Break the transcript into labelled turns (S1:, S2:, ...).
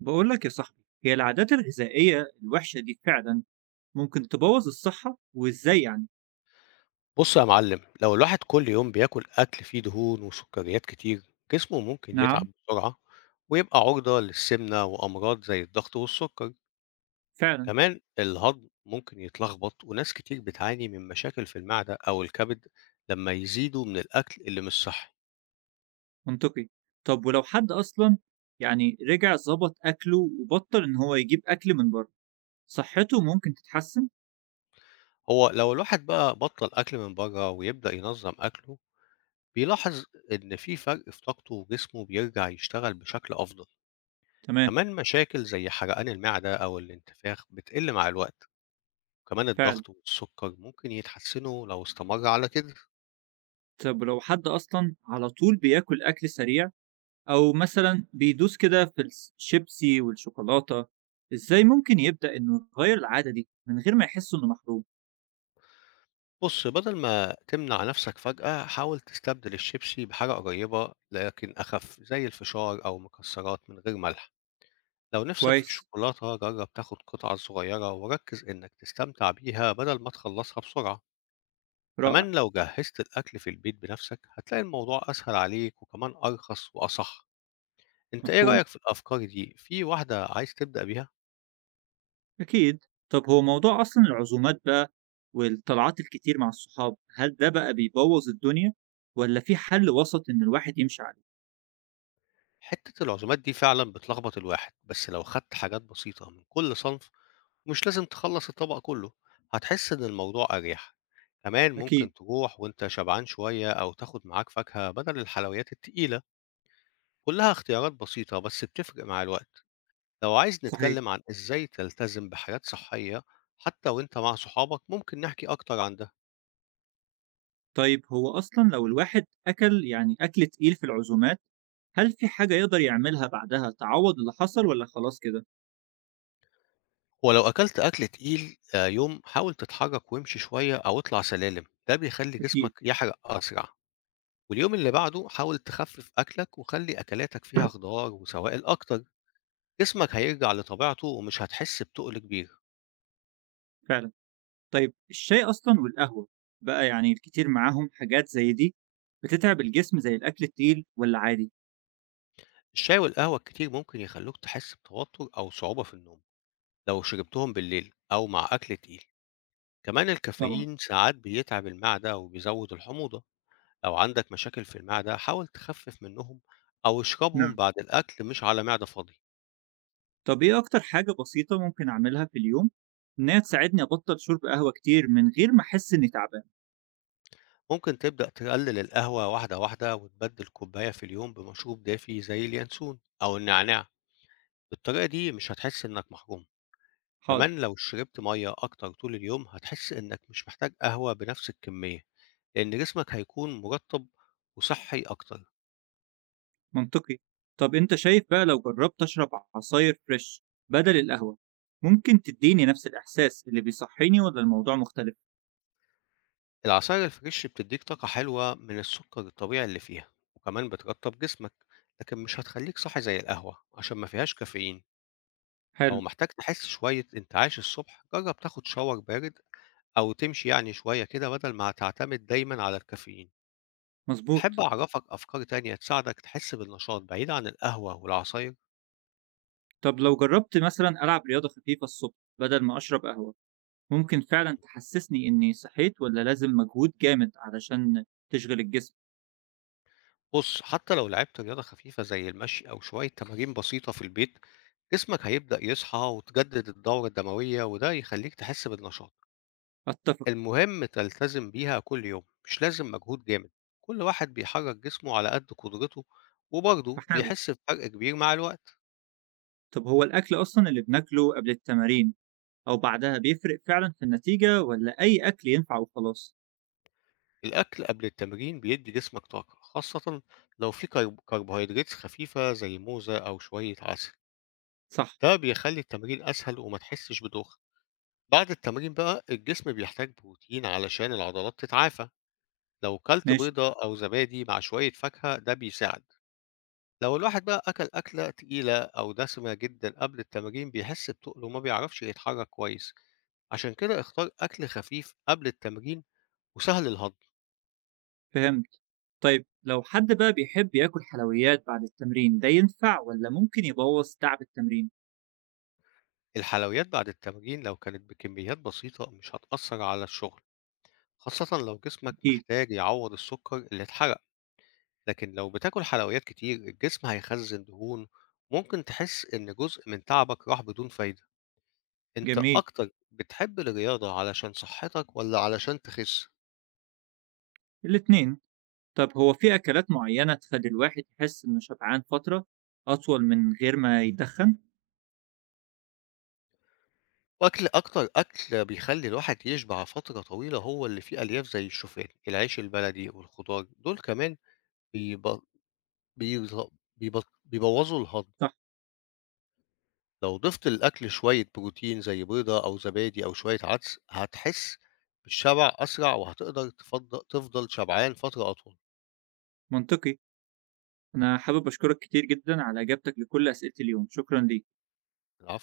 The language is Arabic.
S1: بقول لك يا صاحبي، هي العادات الغذائية الوحشة دي فعلا ممكن تبوظ الصحة، وإزاي يعني؟
S2: بص يا معلم، لو الواحد كل يوم بياكل أكل فيه دهون وسكريات كتير، جسمه ممكن
S1: نعم.
S2: يتعب بسرعة ويبقى عرضة للسمنة وأمراض زي الضغط والسكر.
S1: فعلا.
S2: كمان الهضم ممكن يتلخبط، وناس كتير بتعاني من مشاكل في المعدة أو الكبد لما يزيدوا من الأكل اللي مش صحي.
S1: منطقي. طب ولو حد أصلا يعني رجع ظبط أكله وبطل إن هو يجيب أكل من بره، صحته ممكن تتحسن؟
S2: هو لو الواحد بقى بطل أكل من بره ويبدأ ينظم أكله، بيلاحظ إن في فرق في طاقته وجسمه بيرجع يشتغل بشكل أفضل.
S1: تمام.
S2: كمان مشاكل زي حرقان المعدة أو الانتفاخ بتقل مع الوقت، وكمان
S1: فعلا.
S2: الضغط والسكر ممكن يتحسنوا لو استمر على كده.
S1: طب ولو حد أصلا على طول بياكل أكل سريع أو مثلا بيدوس كده في الشيبسي والشوكولاتة، إزاي ممكن يبدأ إنه يغير العادة دي من غير ما يحس إنه محروم؟
S2: بص، بدل ما تمنع نفسك فجأة، حاول تستبدل الشيبسي بحاجة قريبة لكن أخف زي الفشار أو مكسرات من غير ملح. لو نفسك في
S1: كويس.
S2: الشوكولاتة، جرب تاخد قطعة صغيرة وركز إنك تستمتع بيها بدل ما تخلصها بسرعة.
S1: رائع.
S2: كمان لو جهزت الأكل في البيت بنفسك، هتلاقي الموضوع أسهل عليك، وكمان أرخص وأصح. انت ايه
S1: مفهوم.
S2: رأيك في الأفكار دي؟ في واحدة عايز تبدأ بيها؟
S1: أكيد. طب هو موضوع أصلا العزومات بقى والطلعات الكتير مع الصحاب، هل ده بقى بيبوظ الدنيا ولا في حل وسط إن الواحد يمشي عليه؟
S2: حتة العزومات دي فعلا بتلخبط الواحد، بس لو خدت حاجات بسيطة من كل صنف، مش لازم تخلص الطبق كله، هتحس إن الموضوع أريح. كمان
S1: أكيد.
S2: ممكن تروح وانت شبعان شوية، أو تاخد معاك فاكهة بدل الحلويات التقيلة. كلها اختيارات بسيطة بس بتفرق مع الوقت. لو عايز
S1: صحيح.
S2: نتكلم عن إزاي تلتزم بحاجات صحية حتى وانت مع صحابك، ممكن نحكي أكتر عن ده.
S1: طيب هو أصلا لو الواحد أكل يعني أكل تقيل في العزومات، هل في حاجة يقدر يعملها بعدها تعوض اللي حصل ولا خلاص كده؟
S2: ولو أكلت أكل تقيل، آه، يوم حاول تتحرك وامشي شوية أو اطلع سلالم، ده بيخلي جسمك
S1: أكيد.
S2: يحرق أسرع. واليوم اللي بعده حاول تخفف أكلك وخلي أكلاتك فيها خضار وسوائل أكتر، جسمك هيرجع لطبيعته ومش هتحس بتقل كبير.
S1: فعلا. طيب الشاي أصلا والقهوة بقى يعني الكتير معاهم حاجات زي دي، بتتعب الجسم زي الأكل التقيل ولا عادي؟
S2: الشاي والقهوة الكتير ممكن يخلوك تحس بتوتر أو صعوبة في النوم لو شربتهم بالليل أو مع أكل تقيل. كمان
S1: طبعا.
S2: الكافيين ساعات بيتعب المعدة وبيزود الحموضة. لو عندك مشاكل في المعدة حاول تخفف منهم، أو اشربهم
S1: نعم.
S2: بعد الأكل مش على معدة فاضية.
S1: طب إيه أكتر حاجة بسيطة ممكن أعملها في اليوم، إن هي تساعدني أبطل شرب قهوة كتير من غير ما أحس إني تعبان؟
S2: ممكن تبدأ تقلل القهوة واحدة واحدة، وتبدل كوباية في اليوم بمشروب دافي زي اليانسون أو النعناع. بالطريقة دي مش هتحس إنك محروم.
S1: حاضر.
S2: كمان لو شربت مَيّة أكتر طول اليوم، هتحس إنك مش محتاج قهوة بنفس الكمية، لأن جسمك هيكون مرطب وصحي أكتر.
S1: منطقي. طب أنت شايف بقى لو جربت أشرب عصاير فريش بدل القهوة، ممكن تديني نفس الإحساس اللي بيصحيني ولا الموضوع مختلف؟
S2: العصاير الفريش بتديك طاقة حلوة من السكر الطبيعي اللي فيها، وكمان بترطب جسمك، لكن مش هتخليك صاحي زي القهوة عشان ما فيهاش كافيين. لو
S1: حلو.
S2: محتاج تحس شوية انتعاش الصبح، جرب تاخد شاور بارد، أو تمشي شوية كده، بدل ما هتعتمد دايمًا على الكافيين. تحب
S1: مظبوط.
S2: أعرفك أفكار تانية تساعدك تحس بالنشاط بعيد عن القهوة والعصاير؟
S1: طب لو جربت مثلا ألعب رياضة خفيفة الصبح بدل ما أشرب قهوة، ممكن فعلا تحسسني إني صحيت ولا لازم مجهود جامد علشان تشغل الجسم؟
S2: بص، حتى لو لعبت رياضة خفيفة زي المشي أو شوية تمارين بسيطة في البيت، جسمك هيبدأ يصحى وتجدد الدورة الدموية، وده يخليك تحس بالنشاط.
S1: أتفق.
S2: المهم تلتزم بيها كل يوم، مش لازم مجهود جامد، كل واحد بيحرك جسمه على قد قدرته، وبرضه
S1: هحاول.
S2: بيحس بفرق كبير مع الوقت.
S1: طب هو الأكل أصلا اللي بناكله قبل التمارين أو بعدها بيفرق فعلًا في النتيجة والّا أي أكل ينفع وخلاص؟
S2: الأكل قبل التمرين بيدي جسمك طاقة خاصة لو في كربوهيدرات خفيفة زي موزة أو شوية عسل.
S1: صح،
S2: ده بيخلّي التمرين أسهل وما تحسّش بدوخة. بعد التمرين بقى الجسم بيحتاج بروتين علشان العضلات تتعافى، لو كلت
S1: ماشي.
S2: بيضة أو زبادي مع شوية فاكهة ده بيساعد. لو الواحد بقى أكل أكلة تقيلة أو دسمة جدًا قبل التمرين، بيحس بتُقل وما بيعرفش يتحرك كويس، عشان كده اختار أكل خفيف قبل التمرين وسهل الهضم.
S1: فهمت. طيب لو حد بقى بيحب ياكل حلويات بعد التمرين، ده ينفع والّا ممكن يبوّظ تعب التمرين؟
S2: الحلويات بعد التمرين لو كانت بكميات بسيطة مش هتأثّر على الشغل، خاصةً لو جسمك
S1: أكيد،
S2: محتاج يعوّض السكر اللي اتحرق. لكن لو بتاكل حلويات كتير، الجسم هيخزن دهون، ممكن تحس إن جزء من تعبك راح بدون فايدة. أنت
S1: جميل،
S2: أكتر بتحب الرياضة علشان صحتك ولا علشان تخس؟
S1: الاتنين. طب هو في أكلات معينة تخلّي الواحد يحس إنه شبعان فترة أطول من غير ما يتدخّن؟
S2: وأكل أكتر، أكل بيخلي الواحد يشبع فترة طويلة هو اللي فيه ألياف زي الشوفان، العيش البلدي والخضار، دول كمان بيب... بيب... بيبوظوا الهضم.
S1: صح،
S2: لو ضفت الأكل شوية بروتين زي بيضة أو زبادي أو شوية عدس، هتحس بالشبع أسرع، وهتقدر تفضل شبعان فترة أطول.
S1: منطقي. أنا حابب أشكرك كتير جدًا على إجابتك لكل أسئلتي اليوم، شكرًا ليك.
S2: العفو.